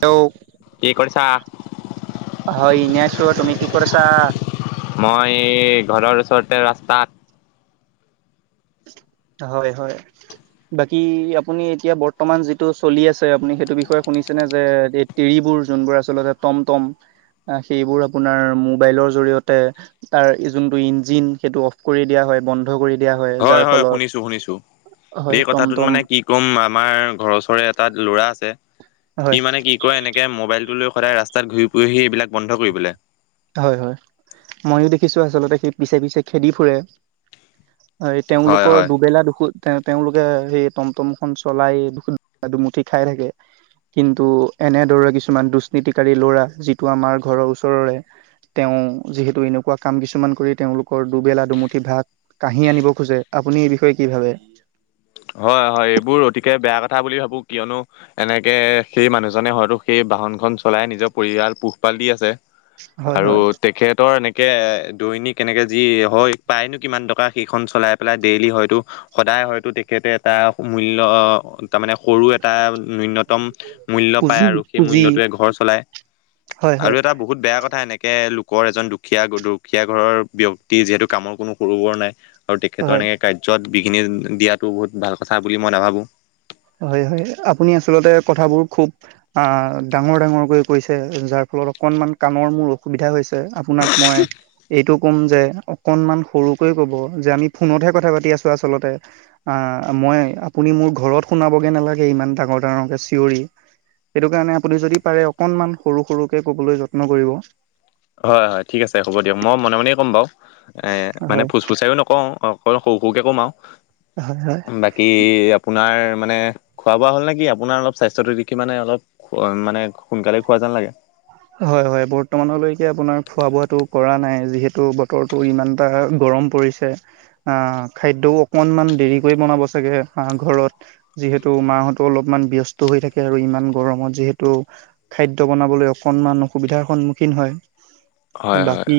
Hello কি কৰিছা? হয় ইনে আছোঁ তুমি কি কৰিচা। মই ঘৰৰ ওচৰতে ৰাস্তাত- হয় হয় বাকী আপুনি এতিয়া বৰ্তমান যিটো চলি আছে আপুনি সেইটো বিষয়ে শুনিছেনে যে এই তিৰিবোৰ- যোনবোৰ আচলতে টম টম- সেইবোৰ আপোনাৰ মোবাইলৰ জৰিয়তে তাৰ যোনটো ইঞ্জিন সেইটো অফ কৰি দিয়া হয় বন্ধ বন্ধ কৰি দিয়া হয় যাৰ ফলত- শুনিছো শুনিছো হয় সেই কথাটোত টমটম মানে কি ক'ম আমাৰ ঘৰৰওচৰৰে এটা ল'ৰা আছে। সি হয় মানে কি কয় এনেকে মোবাইলটো লৈ- সদায় ৰাস্তাত ঘূৰি ফুৰেহি এইবিলাক বন্ধ কৰিবলে। হয় হয় ময়ো দেখিছো আছ- স পিচে পিচে খেদি ফুৰে হয় তেওঁলোকৰ হয়। দুবেলা দুখ তেওঁলোকে সেই টমটমখন চলাই দু দুমুঠি খাই থাকে কিন্তু এনেদৰে কিছুমান দুশনীতিকাৰী ল'ৰা যিটো আমাৰ ঘৰৰ ওচৰৰে- তেওঁ যিহেতো এনেকৱা কাম কিছুমান কৰি তেওঁলোকৰ দুবেলা দুমুঠি ভাগ- কাহি আনিব খোজে আপুনি এই বিষয়ে কি ভাবে- হয় হয় এইবোৰ অতিকে বেয়া। ক কথা বুলি ভাবো কিয়নো এনেকে সেই মানুহজনে হয়তো সেই বাহনখন চলাই নিজৰ পৰিয়াল পোহপাল- দি আছে হয় আৰু হয় তেখেতৰ এনে কে দৈনিক এনেকে যি হয় পায়নো কিমান টকা সেইখন চলাই পেলাই ডেইলি হয়তো সদায় হয়তো তেখেতে এটা মূল্য তাৰ মানে সৰু এটা ন্যূনতম মূল্য পায় পুঁজি আৰু সেই পুঁজি মূল্যটোৱে ঘৰ চলাই হয় আৰু হয় এটা বহুত বেয়া কথা এনেকে- বৰ এজন দুখীয়া দুখীয়া ঘৰৰ ব্যক্তি যিহেতু কামৰ কোনো সৰু বৰ নাই। আৰু হয় তেখেতৰ এনেকে কাৰ্যত বিঘিনি দিয়াত বহুত ভাল কথা বুলি মই নাভাবো- হয় হয় আপুনি আচলতে কথাবোৰ খুব আহ ডাঙৰ ডাঙৰকৈ কৈছে যাৰ। ফ- লত অকণমান কাণৰ মোৰ অসুবিধা হৈছে আপোনাক মই এইটো- কম যে অকনমান সৰুকৈ কব যে আমি ফোনতহে পাতি আছো আচলতে আ- মই আপুনি মোৰ ঘৰত শুনাবগে নালাগে ইমান ডাঙৰ ডাঙৰকে চিঞৰি- সেইটো কাৰণে আপুনি যদি পাৰে অকনমান সৰু সৰুকে কবলৈ যত্ন কৰিব। হয় হয় ঠিক আছে হ'ব দিয়ক মই মনে মনে ক'ম বাও এ মানে হয় ফোচ ফুচাইও নকও অকল সৰু সৰুকে কম আও- হয় বাকী আপোনাৰ মানে খোৱা বোৱা হ'ল নে কি আপোনাৰ অলপ- স্বাস্থ্যটো দেখি মানে অলপ মানে সোনকালে খোৱা যেন লাগে হয় হয় বৰ্তমানলৈকে আপোনাৰ খোৱা বোৱাটো কৰা নাই যিহেতু বতৰতো ইমানটা গৰ- ম পৰিছে আ খাদ্যও অকনমান দেৰিকৈ বনাব ছাগে অ ঘৰত যি- যিহেতু মাহতো অলপমান ব্যস্ত হৈ থাকে আৰু ইমান গৰমত যিহেতু খাদ্য বনাবলৈ অ- কনমান অসুবিধাৰ সন্মুখীন হয় হয় হয়। বাকী।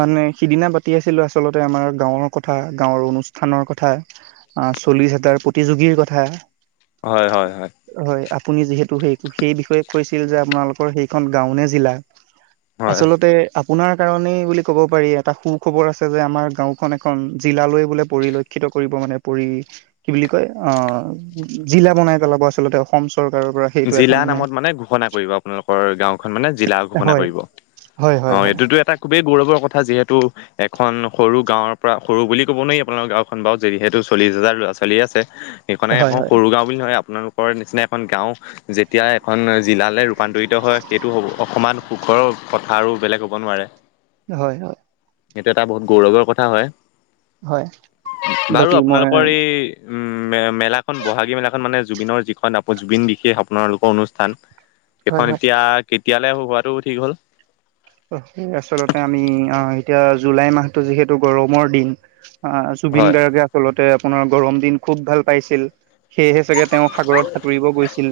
মানে সিদিনা পাতি আছিলো আচলতে আমাৰ গাঁৱৰ কথা গাঁৱৰ অনুষ্ঠানৰ কথা। চল্লিশ হাজাৰ প্ৰতিযোগীৰ কথা। হয় হয় হয় হয় আপুনি যিহেতু সেই সেই বিষয়ে কৈছিল যে আপোনালোকৰ সেইখন গাঁওনে জিলা হয়। আচলতে আপোনাৰ কাৰণেই বুলি ক'ব পাৰি এটা সুখবৰ আছে যে আমাৰ গাঁওখন এখন জিলালৈ বোলে পৰিলক্ষিত কৰিব মানে কৰি কি বুলি কয় অ জিলা বনাই পেলাব আচলতে অসম চ জিলা নামত মানে ঘোষণা কৰিব। আপোনালোকৰ গাওখন মানে জিলা ঘোষণা হয় কৰিব হয় অ হয় হয় এইটোতো এটা খুবেই গৌৰৱৰ কথা যি হেতু এখন সৰু গাঁওৰ পৰা সৰু বুলি ক'ব নোৱাৰি আপোনালোকৰ গাওখন বাও যিহেতু চল্লিশ হাজাৰ ল'ৰা ছোৱালী আছে সেইকাৰণে হয় আকৌ হয় সৰু গাও বুলি নহয় আপোনালোকৰ নিচিনা এখন গাও যেতিয়া এখন জিলালে ৰূপান্তৰিত হয় সেইটো সমান সুখৰ কথা আৰু বেলেগ হ'ব নোৱাৰে হয় হয়। সেইটো এটা বহুত গৌৰৱৰ কথা হয় হয় বাৰু বাকী মই আপোনালোকৰ এই উম মে মেলাখন বহাগী মেলাখন মানে জুবিনৰ যিখন আ জুবিন বিশেষ আপোনালোকৰ অনুষ্ঠান হয় সেইখন হয় এতিয়া কেতিয়ালৈ হোৱাটো ঠিক হ'ল আচলতে আমি আহ এতিয়া জুলাই মাহটো যিহেতু গৰমৰ দিন অ জুবিন হয় গাৰ্গে আচল তে আপোনাৰ গৰম দিন খুব ভাল পাইছিল। সেয়েহে চাগে তেওঁ সাগৰত সাঁতুৰিব গৈছিল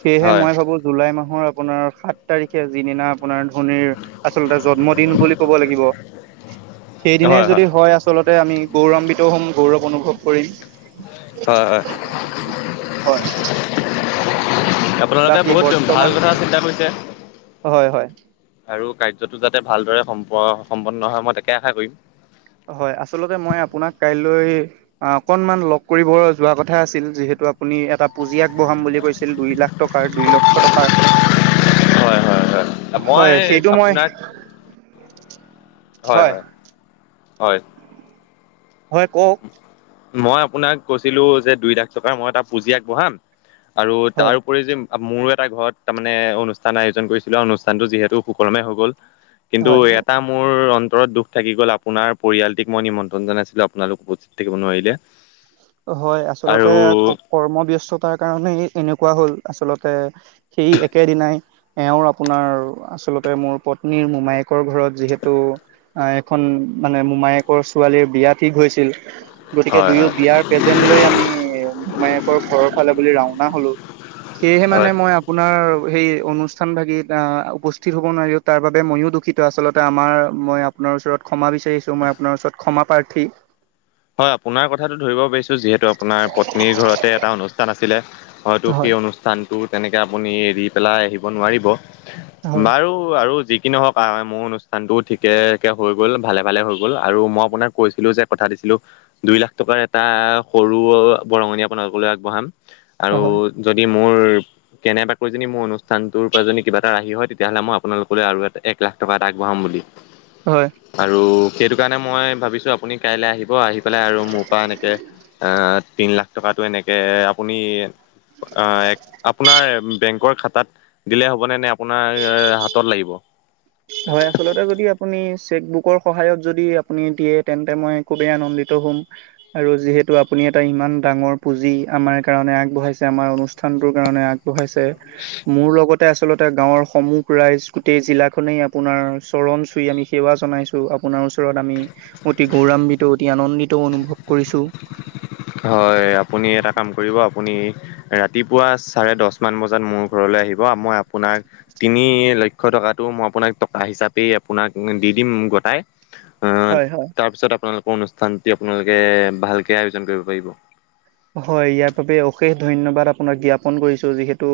সেয়েহে হয় মই ভাবো জুলাই মাহৰ আপোনাৰ সাত তাৰিখে যিদিনা আপোনাৰ ভনিৰ আচলতে জন্মদিন বুলি ক'ব লাগিব। সেইদিনাই যদি হয় আচলতে আমি গৌৰান্বিতও হ'ম গৌৰৱ অনুভৱ কৰিম হয় হয়। হয় আপোনালোকে বাকী বহুত ভাল বৰ্তমান কথা চিন্তা কৰিছে। হয় হয় আৰু কাৰ্যটো যাতে ভালদৰে সম্প সম্পন্ন হয় মই তাকে আশা কৰিম হয় আচলতে মই আপোনাক কাইলৈ অকনমান লগ কৰিব যোৱা কথা আছিল যিহেতু আপুনি এটা পুঁজি আগবঢ়াম বুলি কৈছিল দুই লাখ টকাৰ দুই লক্ষ টকাৰ হয় হয় হয় মই হয় সেইটো মই আপোনাক হয় হয় হয়। হয় কওক মই আপোনাক কৈছিলো যে দুই লাখ টকা মই এ তটা পুঁজি আগবঢ়াম আৰু হয় তাৰ উপৰি যে মোৰটা এটা ঘৰত তাৰমানে অনুষ্ঠান আয়োজন কৰিছিলো আৰু অনুষ্ঠানটো যিহেতু সুকলমে হৈ গ'ল কিন্তু হয় এটা মোৰ অন্তৰত দুখ থাকি গ'ল আপোনাৰ পৰিয়ালটিক মই নিমন্ত্ৰণ জনাইছিলো আ আপোনালোক উপস্থিত থাকিব নোৱাৰিলে হয় আৰু আচলতে কৰ্মব্যস্ততাৰ কাৰণে এনেকুৱা হ'ল আচলতে সেই একেদিনাই এওঁৰ আপোনাৰ আচলতে মোৰ ওপৰত পত্নীৰ মোমায়েকৰ ঘৰত যিহেতু অ এখন মানে মোমায়েকৰ ছোৱালীৰ বিয়া ঠিকহৈছিল চিল গতিকে হয় দুয়ো বিয়াৰ প্ৰেজেণ্ট লৈ আমি মোমায়েকৰ ঘৰৰ ফালে বুলি ৰাওনা হলো। সেয়েহে হয় মানে মই আপোনাৰ সেই অনুষ্ঠান ভাগ উপস্থিত হ'ব নোৱাৰি তাৰ বাবে ময়ো দুখিত আচলতে আমাৰ মই আপোনাৰ ওচৰত ক্ষমা বিচাৰিছো মই আপোনাৰ ওচৰত ক্ষমা প্ৰাৰ্থী হয় আপোনাৰ কথাটো ধৰিব পাৰিছো যিহেতু আপোনাৰ পত্নীৰ ঘৰতে এটা অনুষ্ঠান আছিলে। হয়তো সেই হয় অনুষ্ঠানটো তেনেকে আপুনি এৰি পেলাই আহিব নোৱাৰিব। হয় বাৰু আৰু যি কি নহওক মোৰ অনুষ্ঠানটো ঠিকেকৈ হৈ গ'ল ভালে ভালে হৈ গ'ল আৰু মই আপোনাক কৈছিলোঁ যে কথা দিছিলোঁ। দুই লাখ টকাৰ এটা সৰু বৰঙণি আপোনালোকলৈ আগবঢ়াম আৰু হয় যদি [inaudible] কেনেবাকৈ যদি মোৰ অনুষ্ঠানটোৰ পৰা যদি কিবা এটা ৰাহি হয় তেতিয়াহ'লে মই আপোনালোকলৈ আৰু এটা এক লাখ টকা এটা আগবঢ়াম বুলি হয় আৰু সেইটো কাৰণে মই ভাবিছো আপুনি কাই আহিব। হ ব আহি পেলাই আৰু মোৰ পৰা এনেকে তিন লাখ টকাটো এনেকে আপুনি অ আপোনাৰ বেংক খাতাত দিলে হ'ব নে নে আপোনাৰ হাতত লাগিব হয় আচলতে যদি আপুনি চেকবুক সহায়ত যদি আপুনি দিয়ে তেন্তে মই খুবেই আনন্দিত হ'ম আৰু যিহেতু আপুনি এটা ইমান ইমান ডাঙৰ পুঁজি আমাৰ কাৰণে আগবঢ়াইছে আমাৰ অনুষ্ঠানটোৰ কাৰণে আগব আগবঢ়াইছে মোৰ লগতে আচলতে গাঁৱৰ সমুহ ৰাইজ গোটেই জিলা খনে আপোনাৰ চৰণ চুই আমি সেৱা জনাইছো আপোনাৰ ওচৰত আমি অতি গৌৰাান্বিত অতি আনন্দিত অনুভৱ কৰিছো হয় আপুনি এটা কাম কৰিব আপুনি ৰাতিপুৱা চাৰে দহ মান বজাত মোৰ ঘ লৈ‌ আহিব মই আপোনাক তিনি লক্ষ্য টকাটো মই আপোনাক টকা হিচাপেই আপোনাক দি দিম গ হয় হয়। তাৰপিছত আপোনালোকৰ অনুষ্ঠান আপোনালোকে ভালকে আয়োজন কৰিব কৰিবৈব হয় ইয়াৰ বাবে অশেষ ধন্যবাদ আপোনাক জ্ঞাপন কৰিছো যিহেতু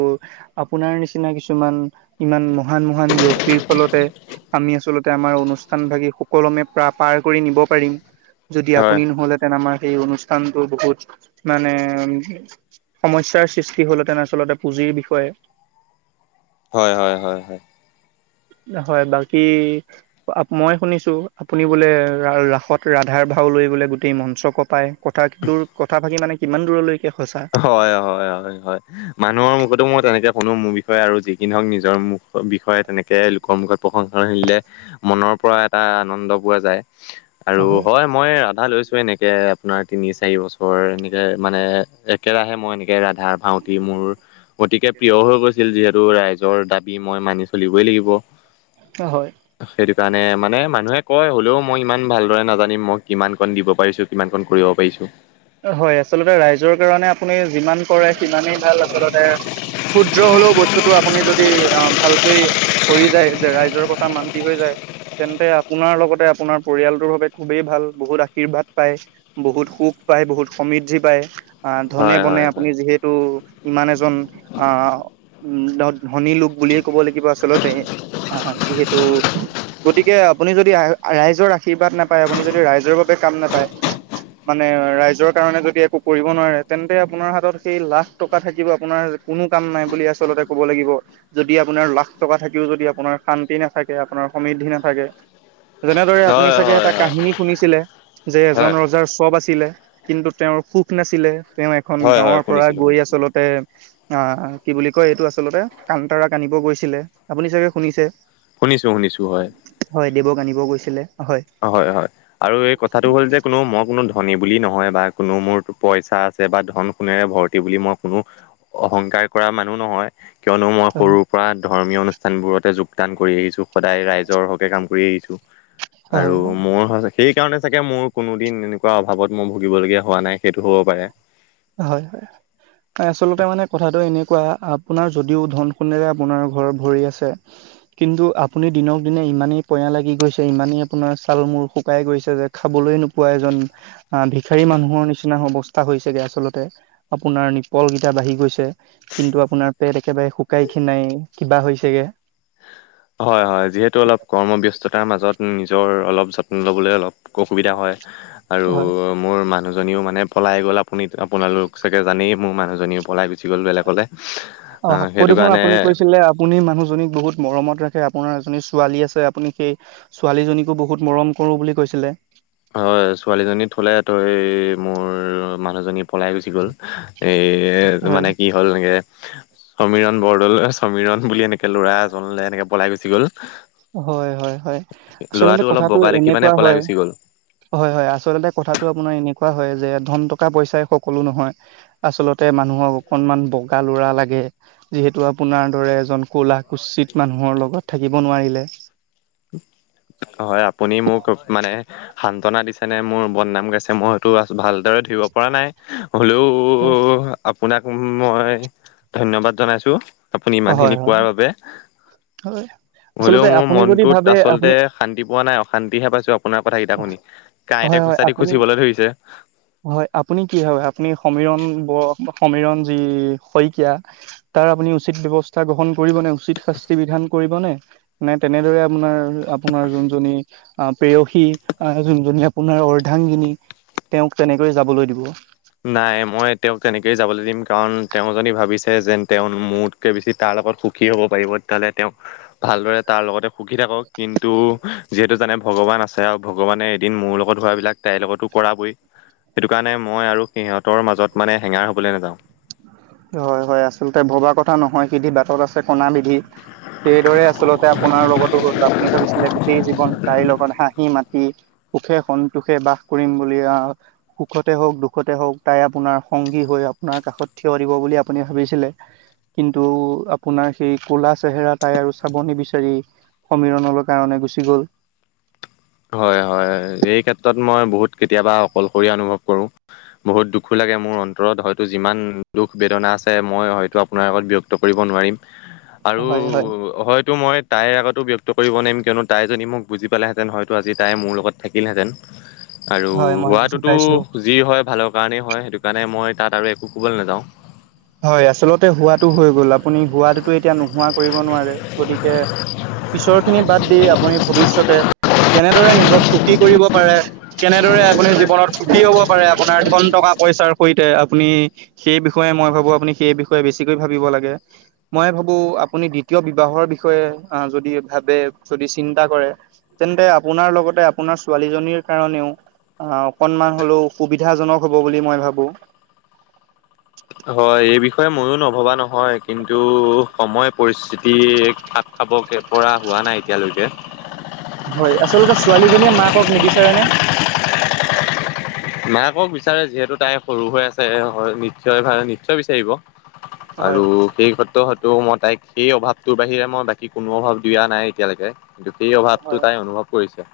আপোনাৰ নিচিনা কিছু ইমান ইমান মহান মহান ব্যক্তিৰ ফলতে আমি আচলতে আমাৰ অনুষ্ঠান ভাগি সুকলমে প্ৰ পাৰ কৰি নিব পাৰিম যদি হয় আপুনি নহ'লেহেঁতেন আমাৰ সেই অনুষ্ঠানটো বহুত মানে উ সমস্যয়াৰ সৃষ্টি হ'ল হেতেনে আচলতে পুঁজিৰ বিষয়ে [unintelligible] হয় হয় হয় হয় হয় বাকী মই শুনিছো আপুনি বোলে ৰাসত ৰাধাৰ ভাও লৈ বোলে গোটেই মঞ্চ কপাই কথা দূৰ কথা ভাকি মানে কিমান দূৰলৈ হয় হয় হয় হয় মানুহৰ মুখতো মই তেনেকে কোনো মোৰ বিষয়ে আৰু যিকিন নহওক নিজৰ মুখ বিষয়ে তেনেকে লোকৰ মুখত প্ৰশংসানিলে মনৰ পৰা এটা আনন্দ পোৱা যায় আৰু হয় মই দা লৈছো এনেকে আপোনাৰ তিনি চাৰি বছৰ এনেকে মানে একেৰাহে মই এনেকে ৰা তাৰ ভাওঁতি মোৰ গতিকে প্ৰিয় হৈ গৈছিল যিহেতু ৰাইজৰ দাবী মই মানি চলিবই লাগিব। হয়। জানে মানে মানুহে কয় হ'লেও মই ইমান ভালদৰে নাজানিম মই কিমান কণ দিব পাৰিছো কিমান কণ কৰিব পাৰিছো। হয় আচলতে ৰাইজৰ কাৰণে আপুনি যিমান কৰে সিমানেই ভাল আচলতে। ক্ষুদ্ৰ হলেও বস্তুটো আপুনি যদি আহ ভালকৈ কৰি যায় যে ৰাইজৰ কথা মান্তি হৈ যায়। তেন্তে আপোনাৰ লগতে আপোনাৰ পৰিয়ালটোৰ বাবে খুবেই ভাল। বহুত আশীৰ্বাদ পায় বহুত সুখ পায় বহুত সমৃদ্ধি পায়। ধনে হয় বনে হয় হয় আপুনি যিহেতু ইমান এজন, আ উম্ ধত ধনী লোক বুলিয়ে ক'ব লাগিব আচলতে। আহ যিহেতু গতিকে আপুনি যদি ৰাইজৰ আশীৰ্বাদ নাপায় আপুনি যদি ৰাইজৰ বাবে কাম নাপায় মানে ৰাইজৰ কাৰণে যদি একো কৰিব নোৱাৰে, তেন্তে আপোনাৰ হাতত সেই লাখ টকা থাকিব আপোনাৰ কোনো কাম নাই। আচলতে ক'ব লাগিব। যদি আপোনাৰ লাখ টকা থাকিও যদি আপোনাৰ শান্তি নাথাকে আপোনাৰ সমৃদ্ধি নাথাকে যেনেদৰে আপুনি হয় চাগে হয় এটা কাহিনী শুনিছিলে যে, এজন হয় হয় ৰজাৰ চব আছিলে কিন্তু তেওঁৰ সুখ নাছিলে। তেওঁ এখন হয় হয় গাঁৱৰ পৰা শুনিছিলো গৈ শুনিছিলো আচলতে আহ অ কি বুলি কয় এইটো আচলতে কাণ্টাৰাক আনিব গৈছিলে আপুনি চাগে শুনিছে। শুনিছো শুনিছো হয় হয় দেৱক আনিব গৈছিলে। হয় হয় আৰু এই কথাটো হ'ল যে কোনো মই কোনো ধ ধনী বুলি নহয় বা কোনো মোৰ পইচা আছে বা ধন সোনেৰে ভৰ্তি বুলি মই কোনো অহংকাৰ কৰা মানুহ নহয় কিয়নো মই হয় সৰুৰ পৰা ধৰ্মীয় অনুষ্ঠানবোৰতে যোগদান কৰি আহিছো সদায় ৰাইজৰ হকে কাম কৰি আহিছো। আৰু হয় হয় মোৰ সচ সেইকাৰণে চাগে মোৰ কোনোদিন এনেকুৱা অভাৱত মই ভুগিবলগীয়া হোৱা নাই সেইটো হ'ব পাৰে। হয় হয়। আচলতে মানে কথাটো এনেকুৱা আপোনাৰ যদিও ধন সোনেৰে আপোনাৰ ঘৰ ভৰি আছে। কিন্তু আপুনি দিনক দিনে ইমানেই পঞা লাগি গৈছে ইমানেই আপোনাৰ চাল মূৰ শুকাই গৈছে যে খাব। লৈ নোপোৱা এজন ভিষাৰী মানুহৰ নিচিনা অৱস্থা হৈছেগে। আচলতে আপোনাৰ নিপল কেইটা বাঢ়ি গৈছে কিন্তু আপোনাৰ পেট একেবাৰে শুকাই খিনাই। কিবা হৈছেগে। হয় হয় যিহেতু অলপ কৰ্মব্যস্ত। তাৰ মাজত নিজৰ অলপ যত্ন লবলে' অলপ অসুবিধা হয় আৰু হয় মোৰ মা। মানুহজনীও মানে পলাই গ'ল আপুনি আপোনালোক চাগে জানেই মোৰ মানুহজনীও পলাই গুচি গ'ল বেলেগলে। অ আহ আকৌ সেইটো দেখোন কাৰণে আপুনি কৈছিলে আপুনি মানুহজনীক বহুত মৰমত ৰাখ। আপোনাৰ এজনী ছোৱালী আছে, আপুনি সেই ছোৱালীজনীকো বহুত মৰম কৰো বুলি কৈছিলে। হয় ছোৱালীজনী থলে তই মোৰ মানুহজনী। পলাই গুচি গ'ল। এই হয় মানে কি হ'ল এনেকে -। - সমীৰণ বৰদলৈ সমীৰণ বুলি এনেকে ল'ৰা এজনলে এনেকে পলাই গুচি গ'ল। হয় হয় হয় আচলতে ল'ৰাটো অলপ কথাটো বগা দেখি মানে এনেকুৱা পলাই হয়। গুচি গ'ল হয় হয় আচলতে কথাতটো আপোনাৰ এনেকুৱা হয় যে ধন টকা পইচাই সকলো নহয়। আচলতে মানুহক অকণমান ব। ডেকা ল'ৰা লাগে যিহেতু আপোনাৰ দৰে এজন ক'লা কুচিত মানুহৰ লগত থাকিব নোৱাৰিলে। [unintelligible] হয় আপুনি মোক মানে সান্তনা দিছে নে মোৰ বদনাম গাইছে মইটো আ ভাল। দৰে ধৰিব পৰা নাই। হ'লেও আপোনাক মই ধন্যবাদ জনাইছো। আপুনি হয়, ইমানখিনি হয়, কোৱাৰ বাবে। হয়, হলেও আচলতে মোৰ আপুনি যদি মনটোত ভাবে আচলতে। আপুনি শান্তি পোৱা নাই অশান্তিহে পাইছো আপোনাৰ কথা কেইটা শুনি। কাঁইতে হয়, খোচ হয়, আপুনি খুচিবলে ধৰিছে। হয় আপুনি কি হয়? আপুনি সমীৰন সমৰণ যি শইকীয়া তাৰ আপুনি। উচিত ব্যৱস্থা গ্ৰহণ কৰিব নে? উচিত শাস্তি বিধান কৰিব নে? নে তেনেদৰে আপোনাৰ আপোনাৰ। যোন পেয়সী আহ যোনজনী আপোনাৰ অৰ্ধাংগিনী। তেওঁক তেনেকৈ যাবলৈ দিব। নাই মই তেওঁক তেনেকেই যাবলৈ দিম কাৰণ তেওঁ জনী ভাবিছে যেন তেওঁ মোতকে বেছি তাৰ - লগত সুখী হ'ব পাৰিব তেতিয়াহলে তেওঁ ভালদৰে তাৰ লগতে সুখী থাকক কিন্তু যিহেতু জানে- ভগৱান আছে আৰু ভগৱানে এদিন মোৰ লগত হোৱাবিলাক তাইৰ লগতো কৰাবই সেইটো কাৰণে মই আৰু সিহঁতৰ মাজত মানে হেঙাৰ হ'বলৈ নাযাওঁ। হয় হয় আচলতে ভবা কথা নহয় সিধি বাটত আছে কণা বিধি। সেইদৰে আচলতে আপোনাৰ লগতো হ'ল আপুনি ভাবিছিলে গোটেই জীৱন। তাইৰ লগত হাঁহি মাতি সুখে সন্তোষে বাস কৰিম বুলি আহ সুখতে হওক দুখতে। তে হওক তাই আপোনাৰ সংগী হৈ আপোনাৰ কাষত থিয় দিব বুলি আপুনি ভাবিছিলে। কিন্তু আপোনাৰ সেই কলা চেহেৰা তাই আৰু চাব নিবিচাৰি। সমিৰণলৈ কাৰণে গুচি গ'ল। হয় হয় এই ক্ষেত্ৰত মই বহুত কেতিয়াবা অকলশৰীয়া অনুভৱ কৰো বহুত দুখোলাগে। মোৰ অন্তৰত হয়তো যিমান দুখ বেদনা আছে মই হয়তো আপোনাৰ আগত ব্যক্ত কৰিব নোৱাৰিম। আৰু হয় হয় হয়তো মই তাইৰ আগতো ব্যক্ত কৰিব নোৱাৰিম কিয়নো তাই যদি মোক বুজি পালেহেঁতেন হয়। তো আজি তাই মোৰ লগত থাকিলহেঁতেন আৰু হয় মই বুজি হোৱাটোতো পাইছো যি হয় ভালৰ। কাৰণেই হয় সেইটো কাৰণে মই তাত আৰু একো কবলৈ নাযাওঁ। হয় আচলতে হোৱাটো হৈ গ'ল আপুনি হোৱাটোতো এতিয়া নোহোৱা কৰিব নোৱাৰে গতিকে। পিছৰ খিনি বাদ দি আপুনি ভৱিষ্যতে। কেনেদৰে নিজক সুকী কৰিব পাৰে কেনেদৰে আপুনি। সুখি হব পাৰে আপোনাৰ ধন টকা পইচাৰ সৈতে আপুনি সেই বিষয়ে মই ভ। আপুনি হেই বিষয়ে বেছিকৈ ভাবিব লাগে মই ভাবো আপুনি দ্বিতীয় বিবাহৰ বিষয়ে। যদি ভাবে যদি চিন্তা কৰে। তেন্তে আপোনাৰ লগতে আপোনাৰ ছোৱালীজনীৰ কাৰণেও। আহ অকনমান হলেও সুবিধাজনক হ'ব বুলি মই ভাবো হয় এই বিষয়ে ময়ো নভবা নহয় কিন্তু সময় পৰিস্থিতি- খাব কে পৰা হোৱা নাই এতিয়ালৈকে- হয় আচলতে ছোৱালীজনীয়ে মাকক নিবিচাৰে নে? মাকক বিচাৰে যিহেতু তাই সৰু হৈ আছে নিশ্চয় ভ নিশ্চয় বিচাৰিব। আৰু হয়। সেই ক্ষেত্ৰ- ত' মই তাইক সেই অভাৱটোৰ বাহিৰে মই বাকী কোনো অভাৱ দিয়া নাই এতিয়ালৈকে- কিন্তু সেই হয় অভাৱটো তাই অনুভৱ কৰিছে।